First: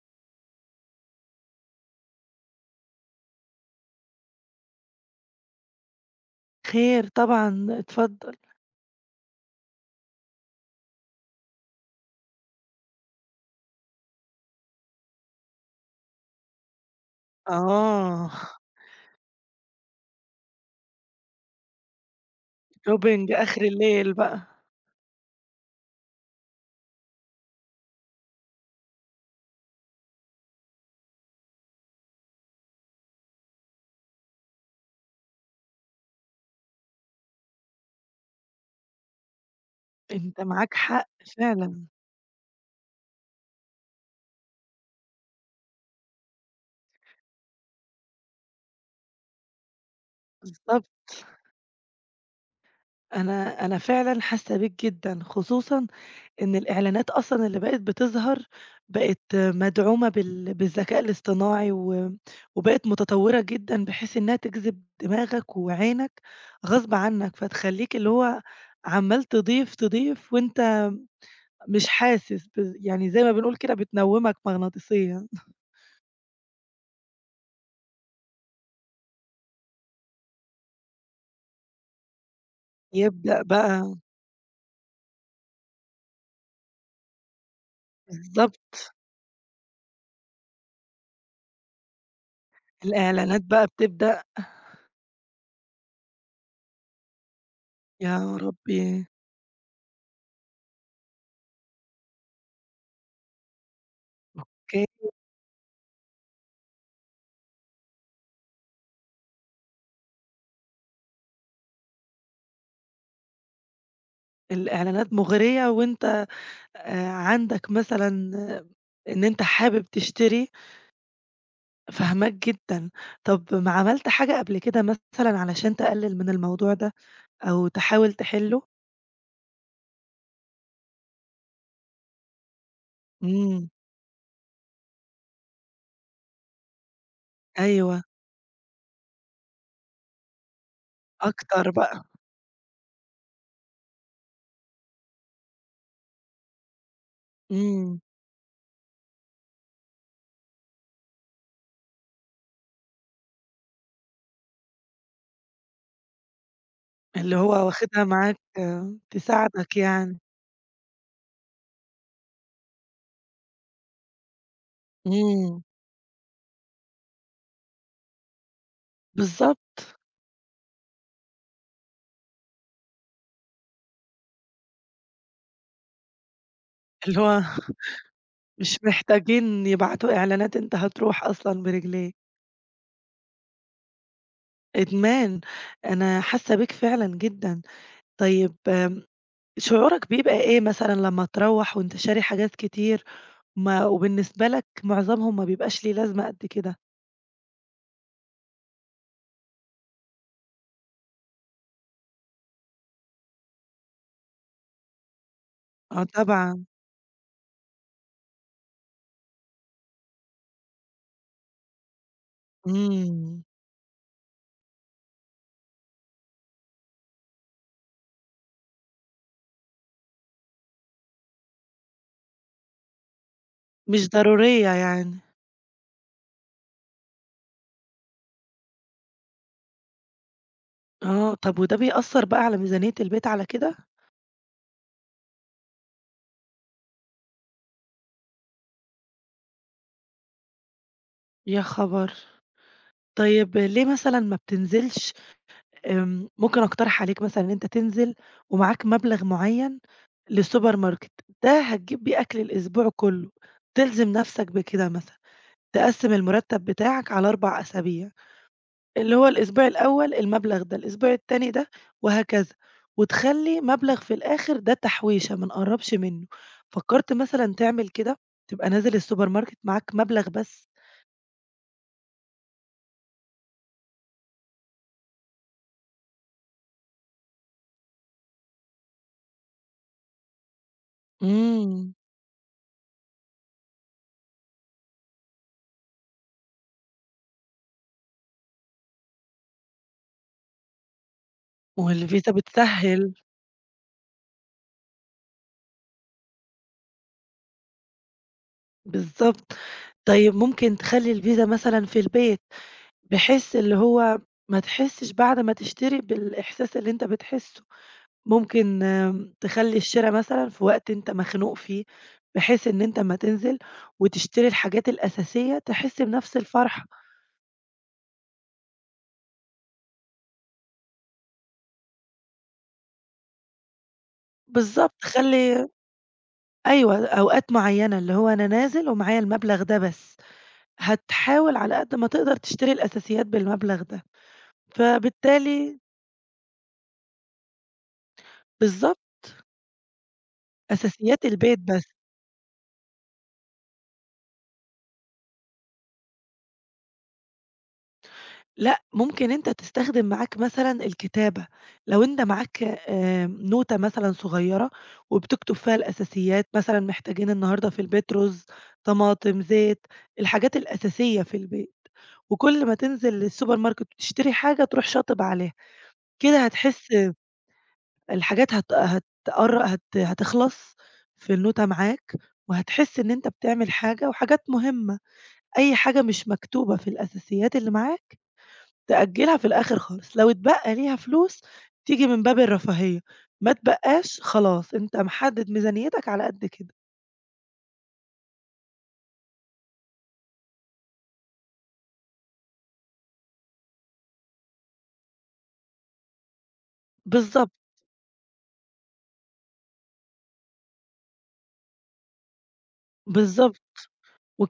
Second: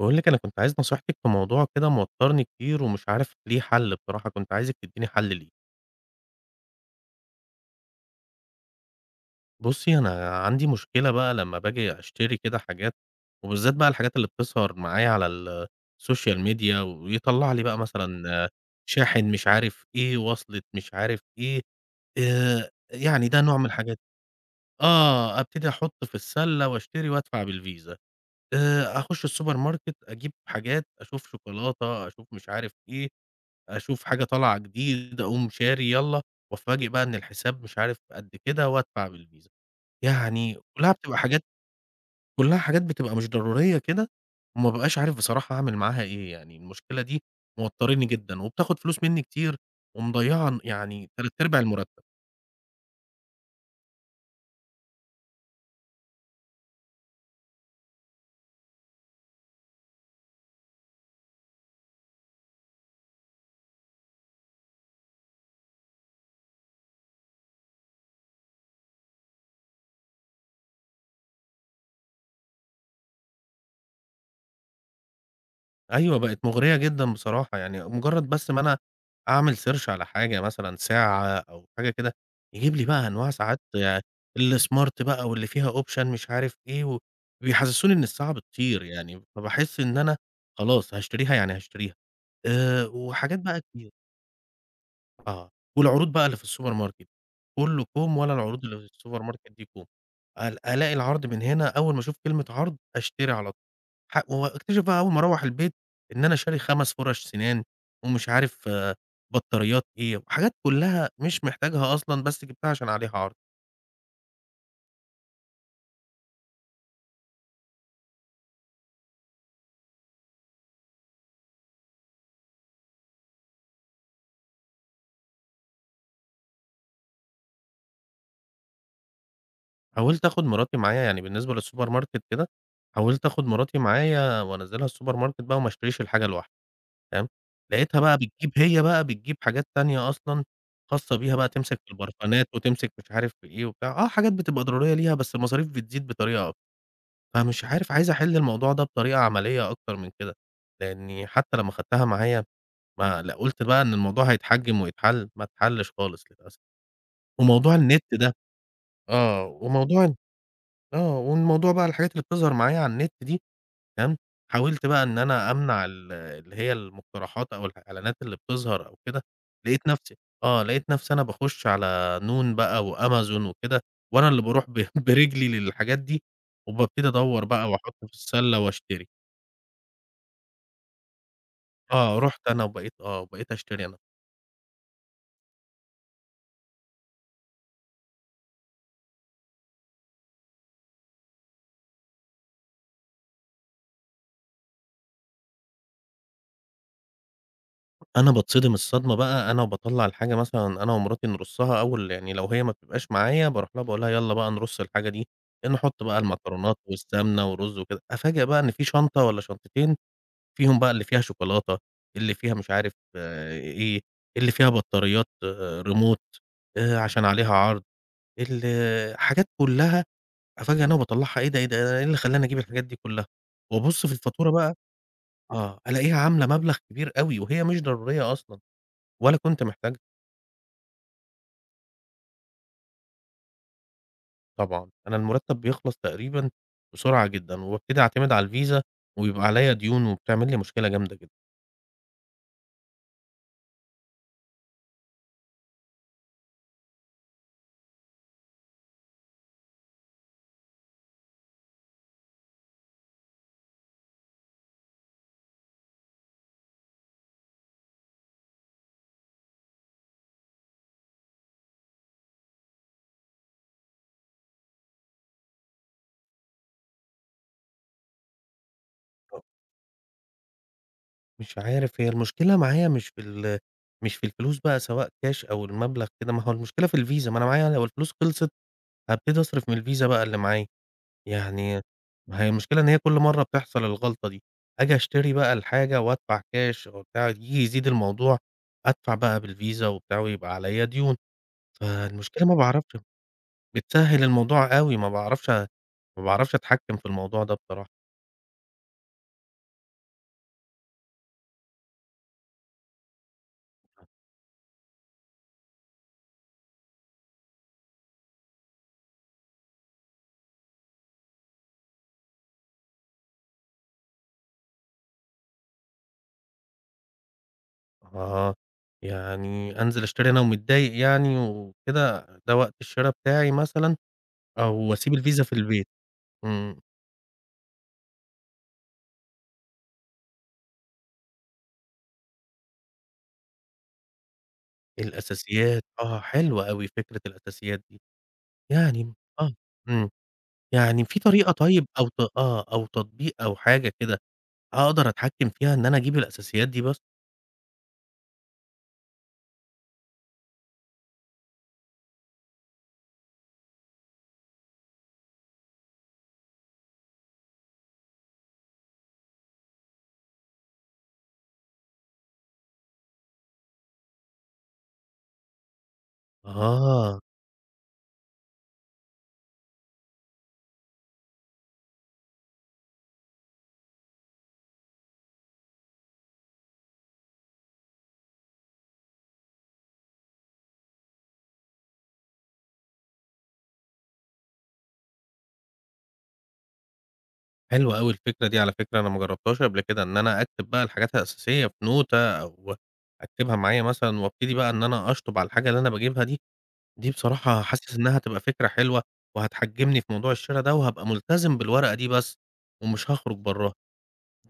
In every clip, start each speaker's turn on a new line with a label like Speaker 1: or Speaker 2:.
Speaker 1: باقول لِك أنا كنت عايز نصيحتِك في موضوع كده موتّرني كتير ومش عارف ليه حَل بصراحة، كنت عايزِك تدّيني حَل ليه.
Speaker 2: خير طبعًا، اتفضّل.
Speaker 1: بُصّي، أنا عندي مشكلة بقى لمّا باجي أشتري كده حاجات، وبالذات بقى الحاجات اللي بتظهر معايا على السوشيال ميديا ويطلّع لي بقى مثلًا
Speaker 2: آه،
Speaker 1: شاحن مش عارف إيه، وصلة مش عارف إيه.
Speaker 2: shopping
Speaker 1: يعني ده نوع
Speaker 2: آخر
Speaker 1: من الحاجات.
Speaker 2: الليل بقى.
Speaker 1: أبتدي أحُط في السَلّة وأشتري وأدفع بالفيزا، أخُش السوبر ماركت أجيب حاجات، أشوف شوكولاتة، أشوف مش عارف إيه، أشوف حاجة طالعة جديد، أقوم شاري يالّا، وأتفاجئ بقى إن الحساب مش عارف قد كده وأدفع بالفيزا.
Speaker 2: أنت
Speaker 1: يعني
Speaker 2: معاك
Speaker 1: كلّها
Speaker 2: حق
Speaker 1: بتبقى حاجات
Speaker 2: فعلًا،
Speaker 1: كلّها حاجات بتبقى مش ضرورية كده، وما بابقاش عارف بصراحة أعمل معاها إيه، يعني المشكلة دي موتّراني جدًا، وبتاخد فلوس منّي كتير، ومضيّعة
Speaker 2: بالضبط.
Speaker 1: يعني تلات أرباع المرتب.
Speaker 2: أنا فعلًا حاسة بيك جدًا، خصوصًا إن الإعلانات أصلًا اللي بقت بتظهر، بقت مدعومة بالذكاء الاصطناعي وبقت متطوّرة جدًا بحيث إنها تجذب دماغك وعينك غصب عنّك، فتخلّيك اللي هو عمّال تضيف، تضيف وأنت مش حاسس، يعني زي ما بنقول كده بتنوّمك مغناطيسيًا.
Speaker 1: أيوه، بقت مُغرية جدًا بصراحة، يعني مُجرّد بس ما أنا أعمل search على حاجة مثلًا ساعة أو حاجة كده، يجيب لي بقى أنواع
Speaker 2: يبدأ
Speaker 1: ساعات
Speaker 2: بقى.
Speaker 1: الsmart بقى واللي فيها option مش عارف إيه و بيحسّسوني إن الساعة
Speaker 2: بالضبط،
Speaker 1: بتطير يعني، فباحس إن أنا خلاص هاشتريها يعني هاشتريها. وحاجات
Speaker 2: الإعلانات
Speaker 1: بقى
Speaker 2: بقى
Speaker 1: كتير.
Speaker 2: بتبدأ.
Speaker 1: آه. والعروض بقى اللي في السوبر ماركت، كُلّه كُوم ولا
Speaker 2: يا
Speaker 1: العروض اللي في
Speaker 2: ربي!
Speaker 1: السوبر ماركت دي كُوم. ألاقي العرض من هنا، أول ما أشوف كلمة عرض أشتري على واكتشف
Speaker 2: كانت
Speaker 1: بقى أول ما أروّح البيت إن أنا شاري 5 فُرَش سِنان ومش عارف بطاريات إيه، وحاجات كلّها مش محتاجها أصلًا بس جِبتها عشان عليها عرض.
Speaker 2: الإعلانات مغرية وأنت عندك مثلًا إن أنت حابب تشتري، فاهماك جدًا. طب ما عملت حاجة قبل كده مثلًا علشان تقلل من الموضوع ده أو تحاول تحله؟
Speaker 1: حاولت آخُد مراتي معايا، يعني بالنسبة للسوبر ماركت كده، حاولت آخُد
Speaker 2: إمم.
Speaker 1: مراتي معايا وأنزّلها السوبر ماركت بقى وما اشتريش الحاجة لوحدي، فاهم، لقيتها
Speaker 2: أيوه.
Speaker 1: بقى بتجيب هي بقى بتجيب حاجات تانية أصلًا خاصة بيها بقى،
Speaker 2: أكتر
Speaker 1: تمسك في
Speaker 2: بقى.
Speaker 1: البرفانات وتمسك مش عارف في إيه وبتاع، آه، حاجات بتبقى ضرورية ليها بس المصاريف بتزيد بطريقة أكتر. فمش عارف
Speaker 2: إمم.
Speaker 1: عايز أحل الموضوع ده بطريقة عملية أكتر من كده، لإني حتى لمّا خدتها معايا ما لأ قُلت بقى إن الموضوع هيتحجم ويتحل، ما اتحلش خالص للأسف،
Speaker 2: اللي هو
Speaker 1: وموضوع
Speaker 2: واخدها
Speaker 1: النت ده
Speaker 2: معاك،
Speaker 1: آه،
Speaker 2: تساعدك
Speaker 1: وموضوع ال
Speaker 2: يعني.
Speaker 1: والموضوع بقى الحاجات اللي بتظهر معايا على النت دي تمام. حاولت بقى إن أنا
Speaker 2: إمم.
Speaker 1: أمنع اللي هي المقترحات أو الإعلانات اللي بتظهر أو كده، لقيت
Speaker 2: بالضبط،
Speaker 1: نفسي لقيت نفسي أنا باخش على نون بقى وأمازون وكده، وأنا اللي باروح ب برجلي للحاجات دي، وبابتدي
Speaker 2: اللي هو
Speaker 1: أدوّر بقى وأحط في السلة
Speaker 2: مش
Speaker 1: وأشتري.
Speaker 2: محتاجين يبعتوا إعلانات أنت هتروح أصلًا برجليك.
Speaker 1: آه، رُحت أنا وبقيت أشتري أنا.
Speaker 2: إدمان. أنا حاسة بيك فعلًا جدًا. طيب، شعورك بيبقى إيه مثلًا لمّا تروّح وأنت شاري حاجات كتير ما وبالنسبة لك معظمهم ما بيبقاش ليه لازمة قد كده؟
Speaker 1: أنا باتصدم الصدمة بقى، أنا باطلّع الحاجة مثلًا أنا ومراتي نرصّها أول يعني لو هي ما بتبقاش معايا باروح لها باقول لها يالّا بقى نرُص الحاجة دي، نحُط
Speaker 2: آه
Speaker 1: بقى
Speaker 2: طبعًا.
Speaker 1: المكرونات والسمنة ورُز وكده، أفاجأ بقى إن في شنطة والّا شنطتين فيهم بقى اللي فيها شوكولاتة، اللي فيها مش عارف
Speaker 2: إمم.
Speaker 1: إيه، اللي فيها بطاريات ريموت، عشان عليها عرض، ال حاجات كلّها. أفاجأ أنا وباطلّعها إيه ده، إيه ده، إيه اللي خلّاني أجيب الحاجات دي كلّها؟ وأبُص
Speaker 2: مش
Speaker 1: في الفاتورة
Speaker 2: ضرورية
Speaker 1: بقى
Speaker 2: يعني.
Speaker 1: آه، ألاقيها عاملة مبلغ كبير أوي، وهي مش ضرورية أصلًا، ولا كنت محتاجها.
Speaker 2: آه، طب وده بيأثّر بقى على ميزانية البيت على كده؟
Speaker 1: طبعًا، أنا المرتب بيخلص تقريبًا بسرعة جدًا، وبابتدي أعتمد على الفيزا، وبيبقى عليَّ ديون، وبتعمل لي مشكلة جامدة جدًا.
Speaker 2: يا خبر! طيب ليه مثلًا ما بتنزلش، ممكن أقترح عليك مثلًا إن أنت تنزل ومعاك مبلغ معيّن للسوبر ماركت، ده هتجيب بيه أكل الأسبوع كله، تلزم نفسك بكده مثلًا، تقسّم المرتب بتاعك على 4 أسابيع، اللي هو الأسبوع الأول المبلغ ده، الأسبوع التاني ده، وهكذا، وتخلّي مبلغ في الآخر ده تحويشة ما نقرّبش منه. فكّرت مثلًا تعمل كده؟ تبقى نازل السوبر
Speaker 1: آه.
Speaker 2: ماركت معاك مبلغ بس؟
Speaker 1: مش عارف هي المشكلة معايا مش في الفلوس بقى سواء كاش أو المبلغ كده، ما هو المشكلة في الفيزا، ما أنا معايا لو الفلوس خلصت هابتدي أصرف من الفيزا بقى اللي معايا. يعني
Speaker 2: إمم.
Speaker 1: ما هي المشكلة إن هي كل مرّة بتحصل الغلطة دي، آجي أشتري بقى الحاجة وأدفع كاش وبتاع، ييجي يزيد الموضوع، أدفع بقى بالفيزا وبتاع ويبقى عليّا ديون،
Speaker 2: ما هو الفيزا
Speaker 1: فالمشكلة ما باعرفش
Speaker 2: بتسهّل.
Speaker 1: بتسهّل الموضوع أوي، ما باعرفش أتحكّم في الموضوع ده بصراحة.
Speaker 2: بالضبط. طيب ممكن تخلّي الفيزا مثلًا في البيت. بحيث اللي هو ما تحسّش بعد ما تشتري بالإحساس اللي أنت بتحسّه، ممكن تخلّي الشِرا مثلًا في وقت أنت مخنوق فيه، بحيث إن أنت أمّا تنزل وتشتري الحاجات الأساسية تحس بنفس الفرحة.
Speaker 1: آه، يعني أنزل أشتري أنا ومتضايق يعني وكده، ده وقت الشِرا بتاعي مثلًا أو
Speaker 2: بالضبط،
Speaker 1: أسيب الفيزا في
Speaker 2: خلّي.
Speaker 1: البيت، إمم،
Speaker 2: أيوه، أوقات معيّنة اللي هو أنا نازل ومعايا المبلغ ده بس، هتحاول على قد ما تقدر تشتري الأساسيات بالمبلغ ده، فبالتالي
Speaker 1: الأساسيات آه، حلوة أوي فكرة الأساسيات دي،
Speaker 2: بالضبط،
Speaker 1: يعني آه، إمم. يعني في
Speaker 2: أساسيات
Speaker 1: طريقة
Speaker 2: البيت بس.
Speaker 1: طيب أو ت آه، أو تطبيق أو حاجة كده أقدر أتحكّم فيها إن أنا أجيب الأساسيات دي بس؟
Speaker 2: لأ، ممكن أنت تستخدم معاك مثلًا الكتابة، لو أنت معاك نوتة مثلًا صغيّرة وبتكتب فيها الأساسيات، مثلًا محتاجين النهارده في البيت رز، طماطم، زيت، الحاجات الأساسية في البيت، وكل ما تنزل السوبر ماركت وتشتري حاجة تروح شاطب عليها، كده هتحس
Speaker 1: آه،
Speaker 2: الحاجات هت هتقر هت هتخلص في النوتة معاك، وهتحس إن أنت بتعمل حاجة وحاجات مهمة، أي حاجة مش مكتوبة في الأساسيات اللي معاك تأجّلها في الآخر خالص، لو اتبقى ليها فلوس تيجي من باب الرفاهية، ما اتبقاش خلاص أنت محدد ميزانيتك على قد كده.
Speaker 1: حلوة أوي الفكرة دي على فكرة، أنا ما جرّبتهاش قبل كده، إن أنا أكتب بقى الحاجات الأساسية في نوتة أو أكتبها معايا مثلًا وأبتدي بقى إن أنا أشطُب على الحاجة اللي أنا باجيبها دي، دي
Speaker 2: بالضبط.
Speaker 1: بصراحة حاسس إنها هتبقى فكرة حلوة وهتحجّمني في موضوع الشِرا ده وهابقى ملتزم بالورقة دي بس ومش هاخرج
Speaker 2: بالضبط،
Speaker 1: براها،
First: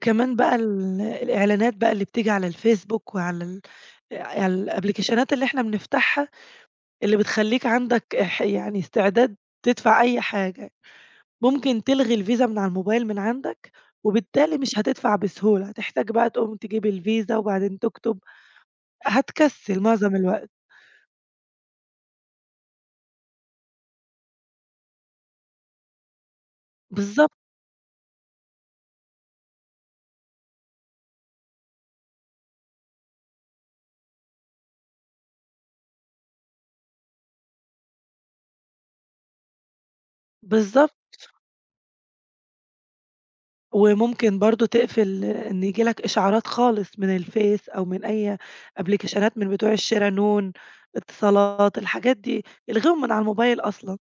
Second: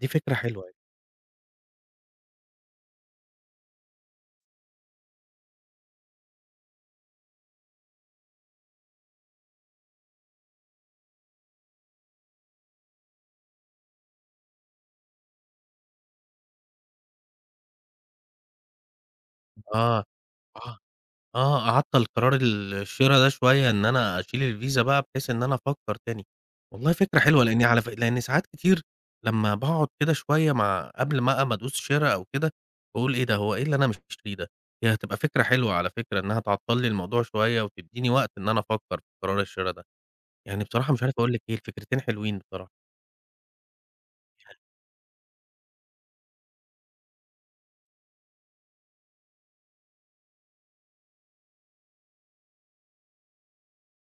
Speaker 1: دي فكرة
Speaker 2: بقى
Speaker 1: حلوة يعني.
Speaker 2: الإعلانات بقى اللي بتيجي على الفيسبوك وعلى ال على الأبليكيشنات اللي إحنا بنفتحها، اللي بتخلّيك عندك يعني استعداد تدفع أي حاجة، ممكن تلغي الفيزا من على الموبايل من عندك، وبالتالي مش هتدفع بسهولة، هتحتاج بقى تقوم تجيب الفيزا وبعدين تكتب، هتكسّل
Speaker 1: آه،
Speaker 2: معظم الوقت.
Speaker 1: آه. آه، أعطّل قرار الشِرا ده شوية إن أنا أشيل الفيزا بقى بحيث إن أنا أفكّر تاني. والله فكرة
Speaker 2: بالضبط.
Speaker 1: حلوة، لإني على ف لإن ساعات كتير لمّا باقعُد كده شوية مع قبل ما أدوس شِرا أو كده، باقول إيه ده، هو إيه اللي أنا مش مشتريه ده؟ هي هتبقى فكرة حلوة على فكرة إنّها تعطّل لي الموضوع شوية وتدّيني وقت إن أنا أفكّر في قرار الشِرا ده. يعني بصراحة
Speaker 2: بالضبط،
Speaker 1: مش عارف أقول لِك إيه، الفكرتين حلوين بصراحة.
Speaker 2: وممكن برضه تقفل إن ييجي لك إشعارات خالص من الفيس أو من أي أبليكيشنات من بتوع الشرا نون، اتصالات، الحاجات دي، الغيهم من على الموبايل أصلًا،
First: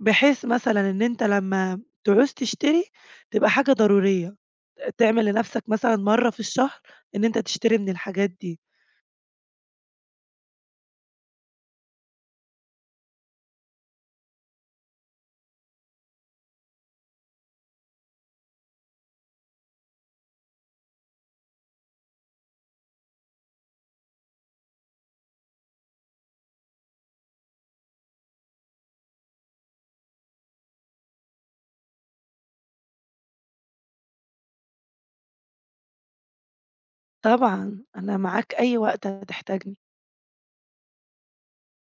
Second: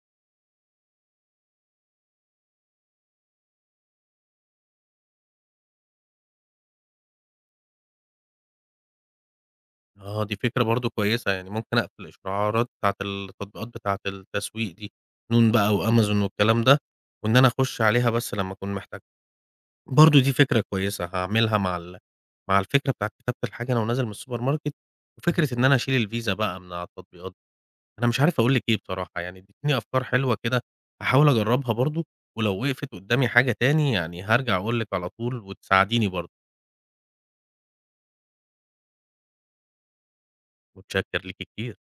Speaker 2: بحيث مثلًا إن أنت لمّا تعوز تشتري تبقى حاجة ضرورية، تعمل لنفسك مثلًا مرة في الشهر إن أنت تشتري من الحاجات دي.
Speaker 1: آه، دي فكرة برضه كويسة، يعني ممكن أقفل الإشعارات بتاعة التطبيقات بتاعة التسويق دي، نون بقى وأمازون والكلام ده، وإن أنا أخش عليها بس لمّا أكون محتاجها، برضه دي فكرة كويسة هاعملها مع الفكرة بتاعة كتابة الحاجة أنا وانزل من السوبر ماركت، وفكرة إن أنا أشيل الفيزا بقى من على التطبيقات، أنا مش عارف أقول لِك إيه بصراحة، يعني اديتيني أفكار حلوة كده هاحاول أجربها برضه، ولو وقفت قدامي حاجة تاني يعني هارجع أقول لِك على طول وتساعديني برضه،
Speaker 2: طبعًا، أنا معاك أي وقت هتحتاجني.
Speaker 1: متشكر ليكِ كتير.